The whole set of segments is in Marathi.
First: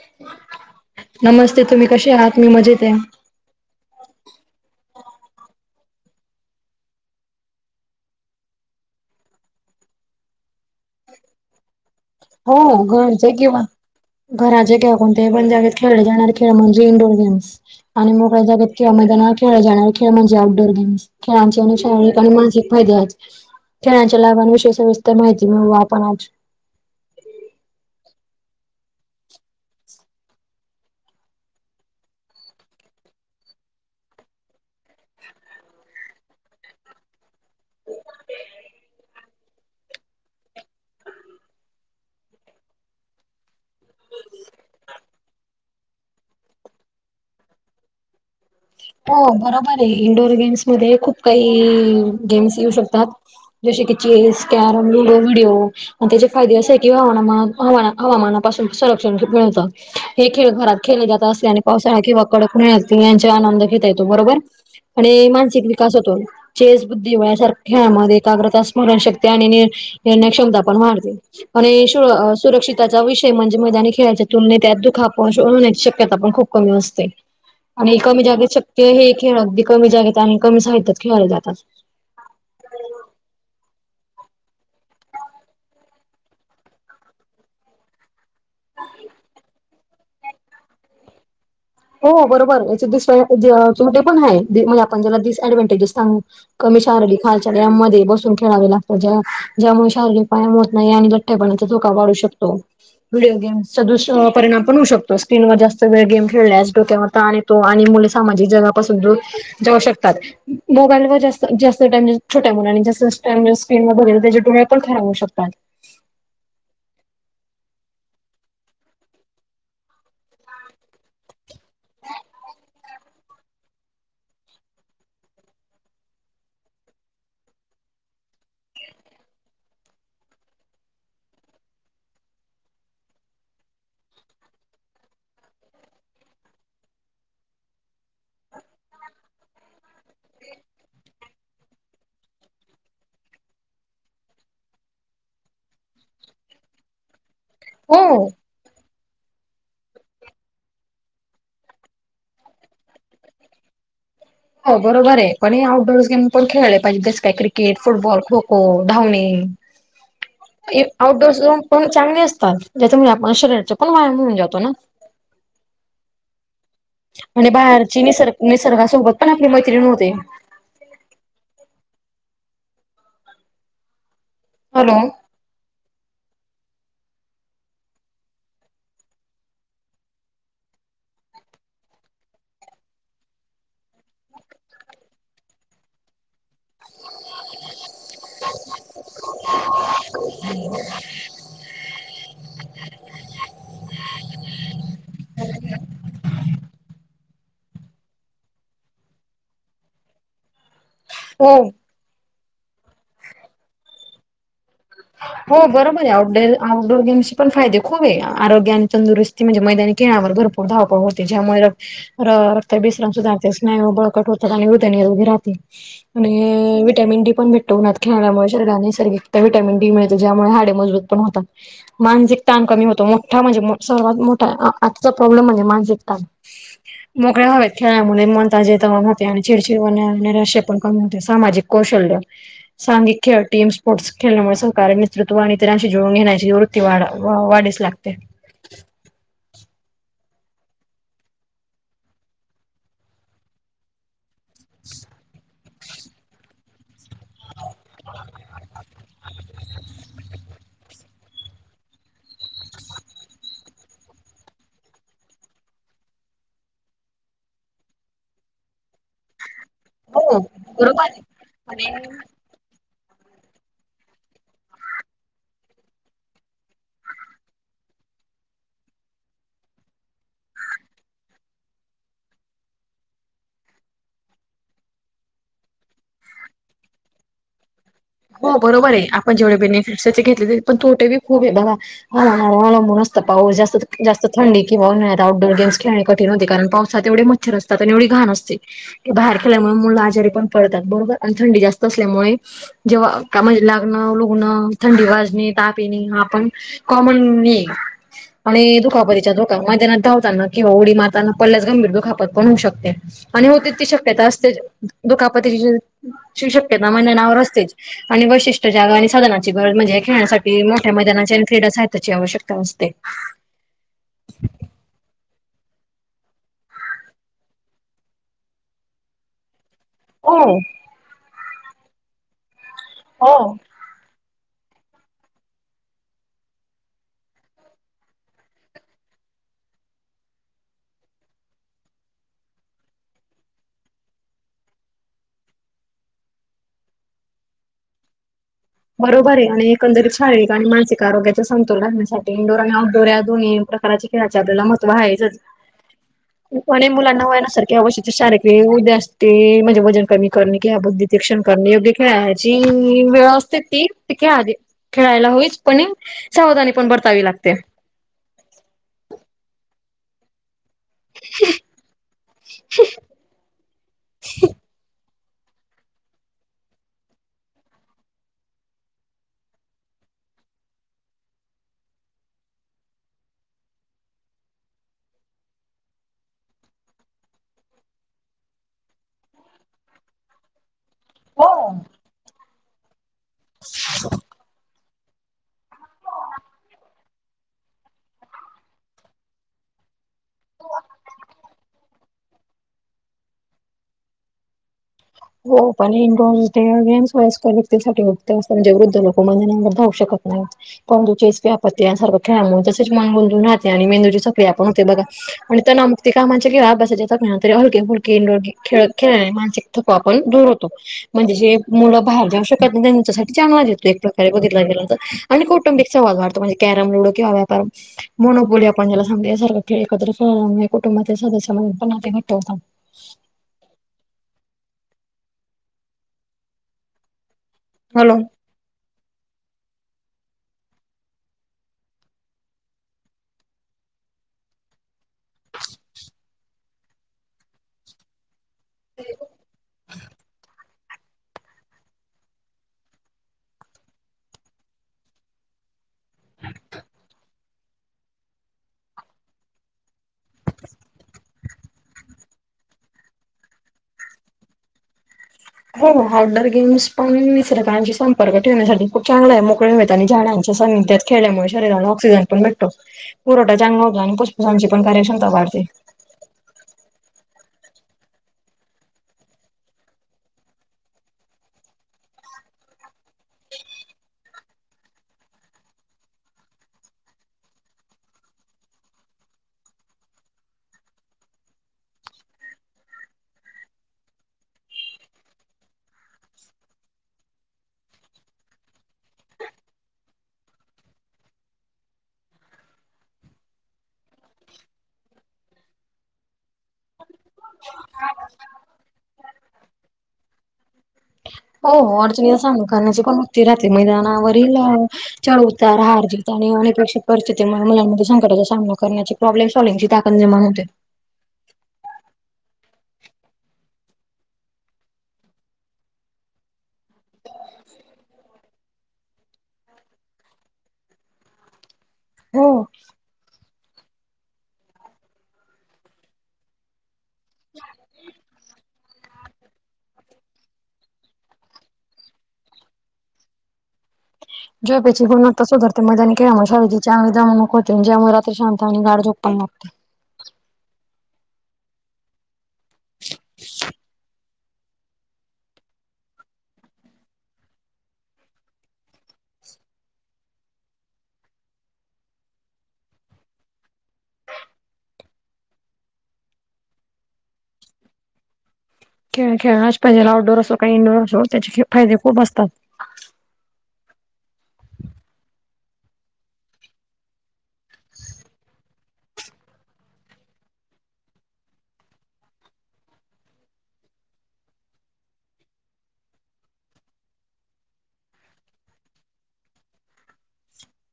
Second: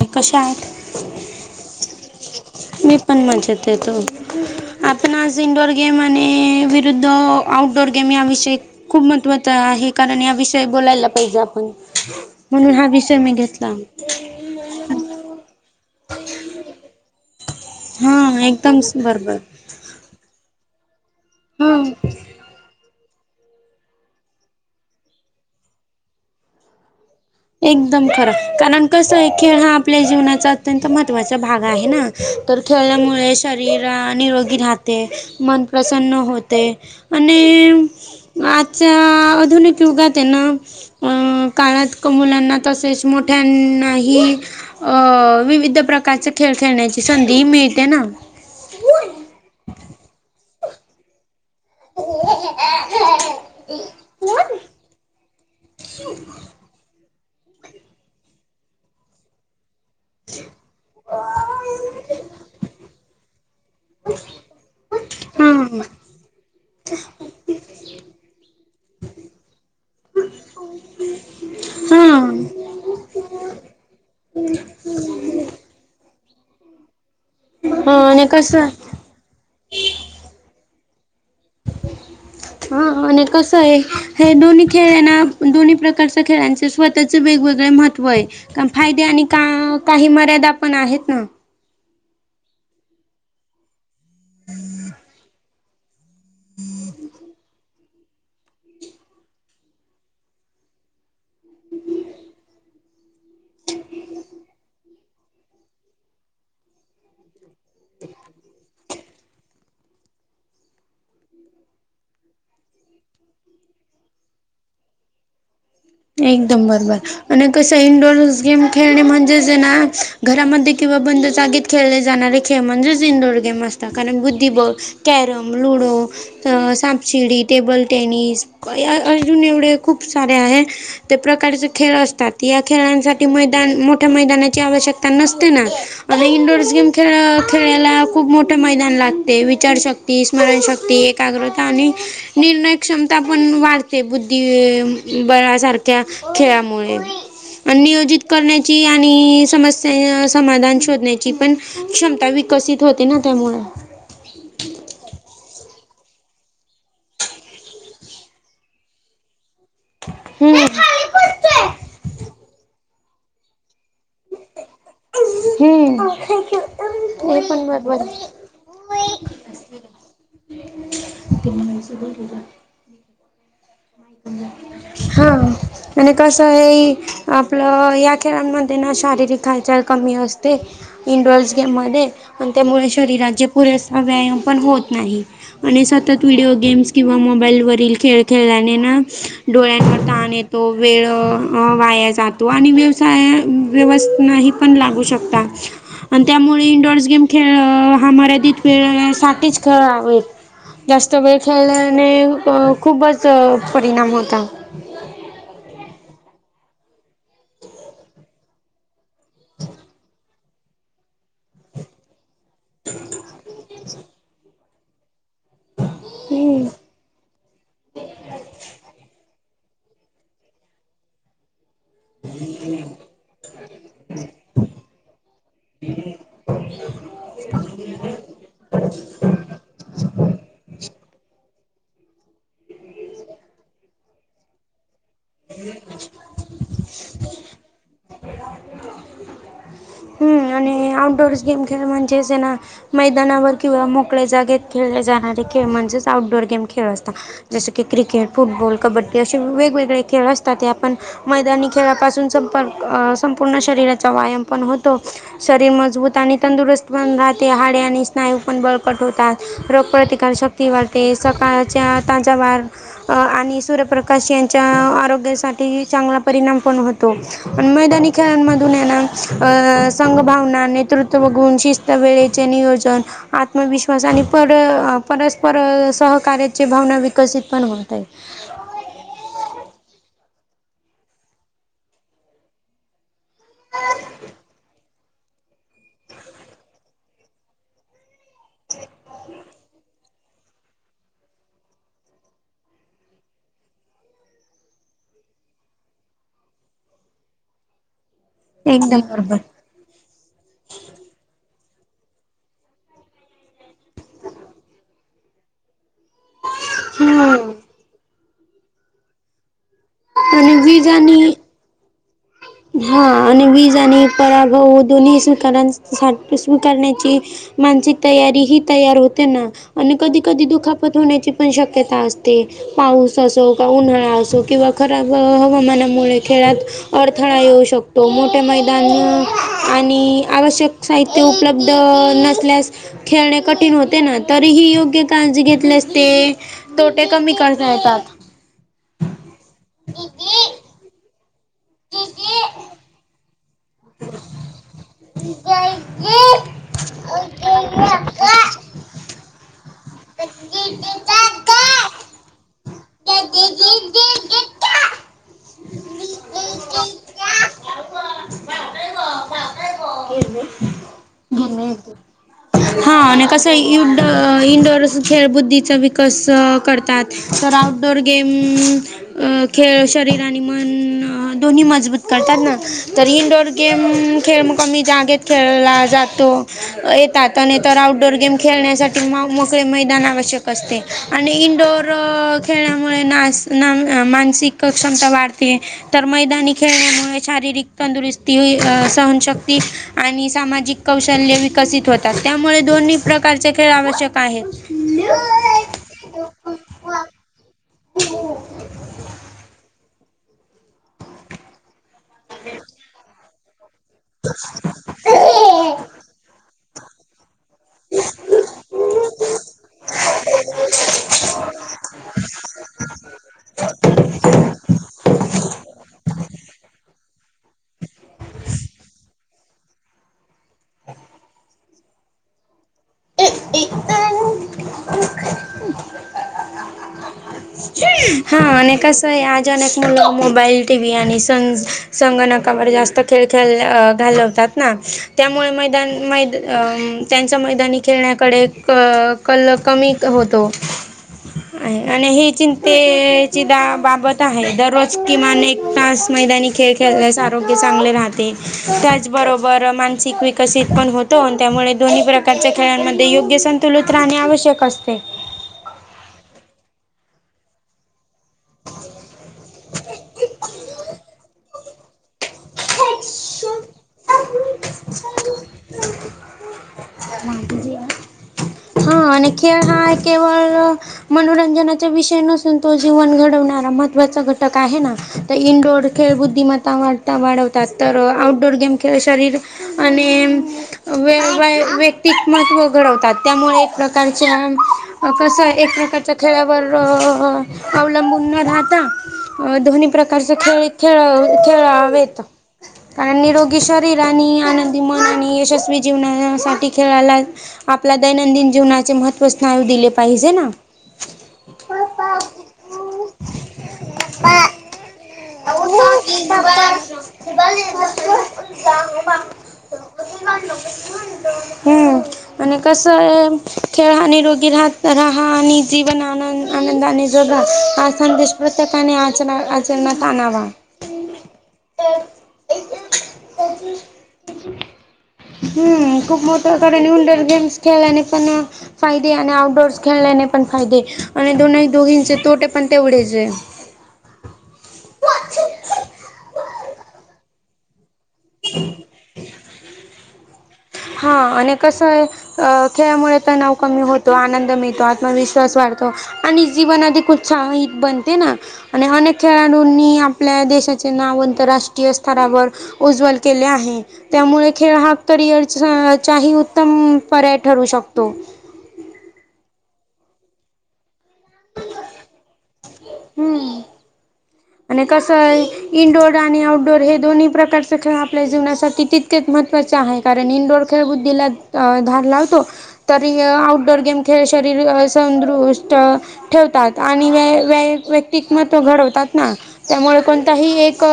ते कशा आहात? नमस्ते तुम्ही कशे आहात? मी मजेते. तेेत आपण आज इंडोअर गेम अ आणि विरुद्ध आउटडोर गेम या विषयी खूप महत्त्वाच आहे, कारण या विषयी बोलायला पाहिजे आपण. म्हणून हा विषय मी घेतला. घराच्या किंवा कोणत्याही बंद जागेत खेळले जाणारे खेळ, म्हणजे इंडोअर गेम्स. आणि मोगळ्या हा जागेत एकदम खेळ, मैदानावर बरोबर खेळले जाणार खेळ म्हणजे आउटडोर गेम्स. खेळांचे आणि हा शारीरिक आणि मानसिक फायदे आहेत. खेळांच्या लाभांविषयी सविस्तर माहिती मिळू आपण आज. एकदम खरं कारण कसं य, खेळ हा आपल्या जीवनाचा अत्यंत महत्त्वाचा भाग आहे ना? तर खेळल्यामुळे शरीर आ निरोगी राहते, मन प्रसन्न होते. आणि ई म आजच्या आधुनिक युगात आहे ना, काळात क् मुलांना, तसेच मोठ्यांनाही अ विविध प्रकारचे खेळ खेळण्याची संधी मिळते ना? हो बरोबर ये इंडोअर गेम्समध्ये खूप काही गेम्स येऊ शकतात, जसे की चेस, कॅरम, ल्युडो, व्हिडिओ. अन् त्याचे फायदे असे आहे की हवानामान हवा हवामानापासून संरक्षण खूप मिळतं. हे खेळ घरात खेले जात असते आणि पावसाळा किंवा कडक उन्हाळ्यात पण यांचे आनंद ता येतो बरोबर आणि हा मानसिक विकास होतो. चेस बुद्धीबळ यासारख्या मध्ये एकाग्रता स्मरण शक्ती आणि नि निर्णय क्षमता पण मारते. आणि हा शूळ हा सुरक्षिताचा विषय म्हणजे मैदानी खेळायच्या तुलनेत यात दुखाप होण्याची शक्यता पण खूप कमी असते. आणि कमी जागेत शक्य हे खेळ अगदी कमी जागेत आणि कमी साहित्यात खेळाले जातात. हा आणि कसं आहे हे दोन्ही खेळये ना दोन्ही प्रकारच्या खेळांचे स्वतःचे वेगवेगळे मह त्वय कारण फायदे आणि का काही मर्यादा पण आहेत ना. हो बरोबर याचे दुष्परी जे तोटे पण हाय मजे आपण ज्याला डिएडव्हनटेजेस सांगू. कमी शारीरिक हालचालमध्ये बसून खेळावे लाग ज्या ज्यामुळे शारीरिक पायाम होत नाही आणि लठ्ठ्यापणाचा धोका वाढू शकतो. व्हिडिओ गेम् चा दुष्पपरिणाम पण होऊ शकतो स्क्रीनवर जास्त वेळ गेम खेळल्यास डोक्यावर ताण येतो आणि मुले सामाजिक जगापासून दूर जाऊ शकतात. मोबाईल व जास्त जास्त टाइम छोट्या मुलाने जस [unintelligible] त्याजे डोळे पण खराब होऊ शकतात. एकदम बरोबर. अन् कसं इंडोअर गेम खेळणे म्हणजे ना घरामध्ये किंवा बंद जागेत खेळले जाणारे खेळ म्हणजेच इनडोर गेम असतात कारण बुद्धिबळ, कॅरम, लुडो त सापशिडी, टेबल टेनिस कया अजून एवढे खूप सारे आहे. ते प्रकारचे खेळ असतात या खेळांसाठी मैदान मोठ्या मैदानाची आवश्यकता नसते ना. अन् इंडोरस गेम खेळ खेळायला खूप मोठं मैदान लागते विचार शक ती स्मरणशक्ती, एकाग्रता आणि निर्णय क्षमता पण वाढते बुद्धीबळा सारख क्या खेळामुळे अन् नियोजित हो करण्या ची आणि समस्या समाधान शोधण्याची पण क्षमता विकसित होते ना त्यामुळे. हो बरोबरये पण हे आउटडोअर गेम्स पण खेळले पाजे जस काय क्रिकेट फुटबॉल, खो खो, धावणे. हम्म. हे आऊटडोअर्स गेम पण चांगले असतात त्या्याच्यामुळे आपण शरीराचा पण व्यायाम होऊन जातो ना. हम्म. ते आणि पण बाहेरची बरोबर निसर्ग निसर्गासोबत पण आपली मैत्रीण होते. हॅलो हा. आणि कसं हे आपलं या खेळांमध्ये ना शारीरिक हालचाल कमी असते. इंडोर्स गेम मध्ये आणि त्यामुळे शरीराचे पुरेसा व्यायाम पण होत नाही. आणि सतत व्हिडिओ गेम्स किंवा मोबाईल वरील खेळ खेळल्याने ना डोळ्यांवर ताण येतो वेळ वाया जातो आणि व्यवसाय व्यवस्थनही पण लागू शकता आणि त्यामुळे इंडोअर्स गेम खेळ हा मर्यादित वेळसाठीच खेळावे. जास्त वेळ हो खेळल्याने खूपच परिणाम होता. हो बरोबरये आउटर आउटडोर गेम्सची पण फायदे खूप आहे आरोग आणि तंदुरुस्ती म्हणजे मैदाने खळावर भरपूर खूप धावपळ होती ज्यामुळे र रक्त बिश्रम सुधाते स्नायु बळकट होतात आणि उदनीरोगे राहते हम्म आणि व्हिटॅमिन डी पण भेटतो उनात खेळल्यामुळे शरीराने सैर्गिक व्हिटॅमिन डी मिळते ज्यामुळे हाडे मजबूत पण होतात. मानसिक ताण कमी होतो, मोठा म्हणजे मो सर्वात मोठा, आ-आजचा प्रॉब्लेम म्हणजे मानसिक ताण. मोकळ्या हवेत खेळल्यामुळे मन ताजे तवाने होते, आणि चिडचिड व ने-नैराश्य पण कमी होते, सामाजिक कौशल्य, सांघिक खेळ, टीम स्पोर्टस खेळल्यामुळे सहकार्य मि नेतृत्व आणि इतरांशी जुळून घेण्याची वृत्ती वाड-वाढीस लागते. हम्म आणि आउटडोरस गेम खेळ म्हणजेच ना? मैदानावर किंवा मोकळ्या जागेत खेळले जाणारे खेळ, म्हणजे च आऊटडोअर खेळ असतात. जसं की क्रिकेट, फुटबॉल, कबड्डी असे वेगवेगळे खेळ असतात, ते आपण मैदानी खेळापासून संपक-संपूर्ण शरीराचा व्यायाम पण होतो. शरीर मजबूत आणि तंदुरुस्त पण राहते, हाडे आणि स्नायू पण बळकट होतात. रोगप्रतिकार शक्ती बरोबर वाढते, आहे पण सकाळच्या तांजा वार [inaudible] अ आणि सूर्यप्रकाश यांच्या आरोग्यासाठी चांगला परिणाम पण होतो. पण मैदानी खेळांमधून येना, अ संघ भावना नेतृत्व गुन शिष [inaudible] त, वेळेचे नियोजन आत्मविश्वास आणि पर-परस्पर सहकार्याची भावना विकसित पण होत आहे. हॊ बरोबर ये, आपण जेवढे बेनिफिट्स त्याचे घेतले तरी, पण तो ते बी [unintelligible] दादा माझा नवरा माझ्या [unintelligible] त पाऊस, जास्त-जास्त थंडी किंवा उन्हाळ्यात आउटडोअर गेम्स खेळणे कठीण होते, कारण पावसात एवडे मच्छर असतात आणि एवडी घाण असते. बाहेर खेळल्यामुळे मुल आजारी पण पडतात, बरोबर आणि थंडी जास्त असल्यामुळे जेव्हा अ का [unintelligible] म्हणजे लागणं, लुगणं, थंडी वाजणे, ताप येणे, हा पण कॉमन हे. आणि एकदम दुखापरीच्या बरोबर दुखा मैदानात धावताना किंवा उडी मारताना पडल्यास गंभीर दुखापत पण होऊ शकते. आणि होते ती शक्यता असतेच, दुखापतीची शक्यता मैदानावर हम्म असते. आणि वैशिष्ट्य जागा, आणि साधनाची गरज म्हणजे आणि खेळण्यासाठी मोठ्या मैदानाची आणि क्रीडा साहित्याची आवश्यक हां आणि वीज आणि पराभव दोन्ही स्वीकारां- स्वीकारण्याची मानसिक तयारी ही तयार होते ना आणि कधी-कधी हो. दुखापत होण्याची पण शक्यता असते. ते पाऊस असो, का उन्हाळा असो किंवा खराब हवामानामुळे खेळात अडथळा येऊ शकतो, मोठे मैदान आणि आवश्यक साहि त्य उपलब्ध नसल्यास खेळणे कठीण होते ना, तरीही योग्य काळजी घेतल्यास ते तोटे कमी करता येतात. बरोबर ये आणि एकंदरीत शारीरिक आणि मानसिक आरोग्याचा समतोल राखण्यासाठी इंडोर आणि आउटडोर या दोन्ही प्रकाराचे खेळाचे आपल्याला महत्व हायच च. को मुलांना [unintelligible] व्हाण्यासारखी अवश्यची शारीरिक उद्या असते, म्हणजे वजन कमी करणे किंवा बुद्धी तीक्ष्ण करणे, योग्य खेळाची [inaudible] अस ती [inaudible] खेळाली, खेळायला होईच पण सावधानी पण बरतावी लागते. [unintelligible] [unintelligible] हां आणि कस? इन-इनडोर खेळ बुद्धीचा विकस करतात, तर आउटडोअर गेम म अ खेळ शरीर आणि मन दोन्ही मजबूत करतात ना, तर इनडोर गेम खेळ मग कमि जागेत खेळला जातो. येतात आणि तर आउटडोर गेम खेळण्यासाठी म म मोकळे मैदान आवश्यक असते आणि हो इंडोअर खेळण्यामुळे ना अस ना मानसिक क्षमता वाढते. तर मैदानी खेळण्यामुळे शारीरिक तंदुरुस्ती, सहनशक्ती आणि सामाजिक कौशल्य विकसित होतात. त्यामुळे दोन्ही प्रकारचे खेळ आवश्यक- आहे. हो पण इंडोअर गेम व व्यक्तीसाठी [unintelligible] [unintelligible] [unintelligible] री हलके फुलके इंडोर खेळ खेळल्याने मानसिक थकवा पण दूर होतो. म्हणजे जे मुलं बाहेर जाऊ शकत नाही. त्यांच्यासाठी चांगलंच आहे एकप्रकारे बघितलं गेलं तर. आणि कौटुंबिक सहवास वाढतो म्हणजे कॅरम [unintelligible] सारखं खेळ एकत्र खेळल्यामुळे कुटुंबातील सदस्य म्हणून पण [unintelligible] [unintelligible] हॅलो हा आणि कस - [unintelligible] मुलं मोबाईल, टी व्ही आणि सं संगणकावर जास्त खेळ खेळ घालवतात. त्यामुळे मैदान अ त्यांचा मैदानी - खेळण्याकडे क कल कमी होतो. आहे. आणि ही चिंतेची द बाबच आहे. दररोज किमान एक तास- मैदानी खेळ खेळल्यास आरोग्य चांगले राहते. त्याचबरोबर मान - विकसित पण होतो आणि त्यामुळे दोन्ही प्रकारचे- खेळांमध्ये योग्य संतुलित राहणे आवश्यक असते. हो. आउटडोर गेम्स पण [unintelligible] प्रगती होण्यासाठी खूप चांगलं आहे. मोकळ्या हवेत आणि झाडांच्या सांनिध्यात खेळल्यामुळे. शरीराला ऑक्सिजन पण भेटतो. पुरवठा चांगला होतो आणि फुफूसांची पण कार्यक्षमता वाढते. हा. आणि खेळ हा केवळ- मनोरंजनाचा विषय नसून तो जीवन घडवणारा महत्त्वाचा घटक आहे ना. तर इनडोअर खेळ बुद्धिमत्ता वाढता वाढवतात. तर आउटडोर गेम खेळ शरीर- आणि [unintelligible] [unintelligible] घडवतात. त्यामुळे एक प्रकारच्या, कसय - खेळावर अवलंबून न राहता दोन्ही प्रकारचा खेळ- खेळ खेळावेत. कारण निरोगी शरीर आणि आनंदी मन आणि यशस्वी जीवनासाठी- खेळाला आपला दैनंदिन जीवनाचे महत्त्व स्थान दिले पाहिजे ना? हो. हो. आणि तुला सांगू का? [unintelligible] मैदानावरील चढ उतार, हारजीत आणि अनपेक्षित परिस्थितीमुळे मुलांमध्ये संकटाचा सामना करण्याची- प्रॉब्लेम सॉलव्हिंगची ताकत निर्माण होते. हं. आणि कसं आहे? खेळानी निरोगी राहा आणि जीवन आनंद- आनंदाने जगा. हा संदेश प्रत्येकाने आचरणात आणावा. तर हो. हम्म. खूप मोठ्या [unintelligible] गेम्स खेळल्याने पण फायदे आणि आउटडोअर्स- खेळल्याने पण फायदे आणि दोनही दोघींचे तोटे पण तेवढेच आहे. झोपेची गुणवत्ता सुधारते. [unintelligible] ज्यामुळे शांत आणि गाढ झोप पण लागते. हा. आणि कसं आहे? अ? खेळामुळे तणाव कमी होतो, आनंद मिळतो, आत्मविश्वास वाढतो. आणि जीवन अधिक उत्साहित बनते ना? आणि अनेक खेळाडूंनी आपल्या देशाचे नाव आंतरराष्ट्रीय स्तरावर उज्ज्वल केले आहे. त्यामुळे खेळ हा करिअर चाही उत्तम पर्याय ठरू शकतो. खेळ खेळण्याच पाहिजे आउडोर असो का इंडोअर असो त्याचे ख फादे खूप असतात. हम्म. आणि कसय इनडोअर आणि आउटडोअर हे दोन्ही प्रकारचे खेळ आपल्या जीवनासाठी ति तेत महत्त्वाचे आहे कारण इंडोर खेळबुद्धीला धार लावतो तरी आउटडोअर गेम खेळ शरीर संदुष्ट ठेवतात आणि व व व्यक्तिकमत्व घडवतात ना. त्यामुळे कोणताही एक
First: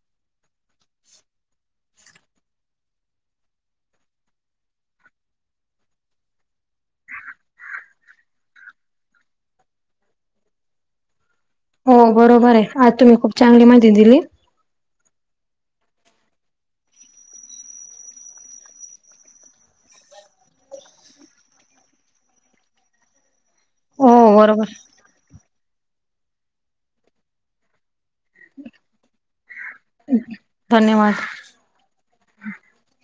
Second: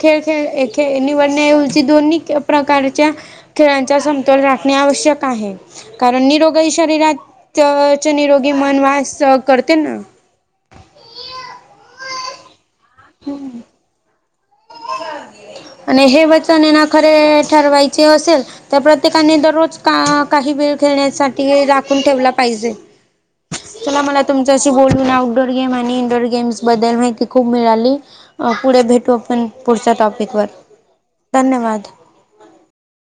खेळ खेळ खे निवडण्याऐवजी दोन्ही प्रकारच्या खेळांचा समतोल राखणे आवश्यक आहे. कारण निरोगाई शरीरातच निरोगी मन वास करते ना. हो बरोबर ये आज तुम्ही खूप चांगली माहिती दिली. आणि हे वचन येना खरे ठरवायचे असेल तर प्रत्येकाने दररोज का काही वेळ खेळण्यासाठी राखून ठेवला पाहिजे. चला हो मला बरोबर तुमच्याशी बोलून आव डोर गेम आणि इंडोअर गेम्स बदल माहिती खूप मिळाली पुढे भेटू आपण पुढच्या टॉपिक वर धन्यवाद धन्यवाद.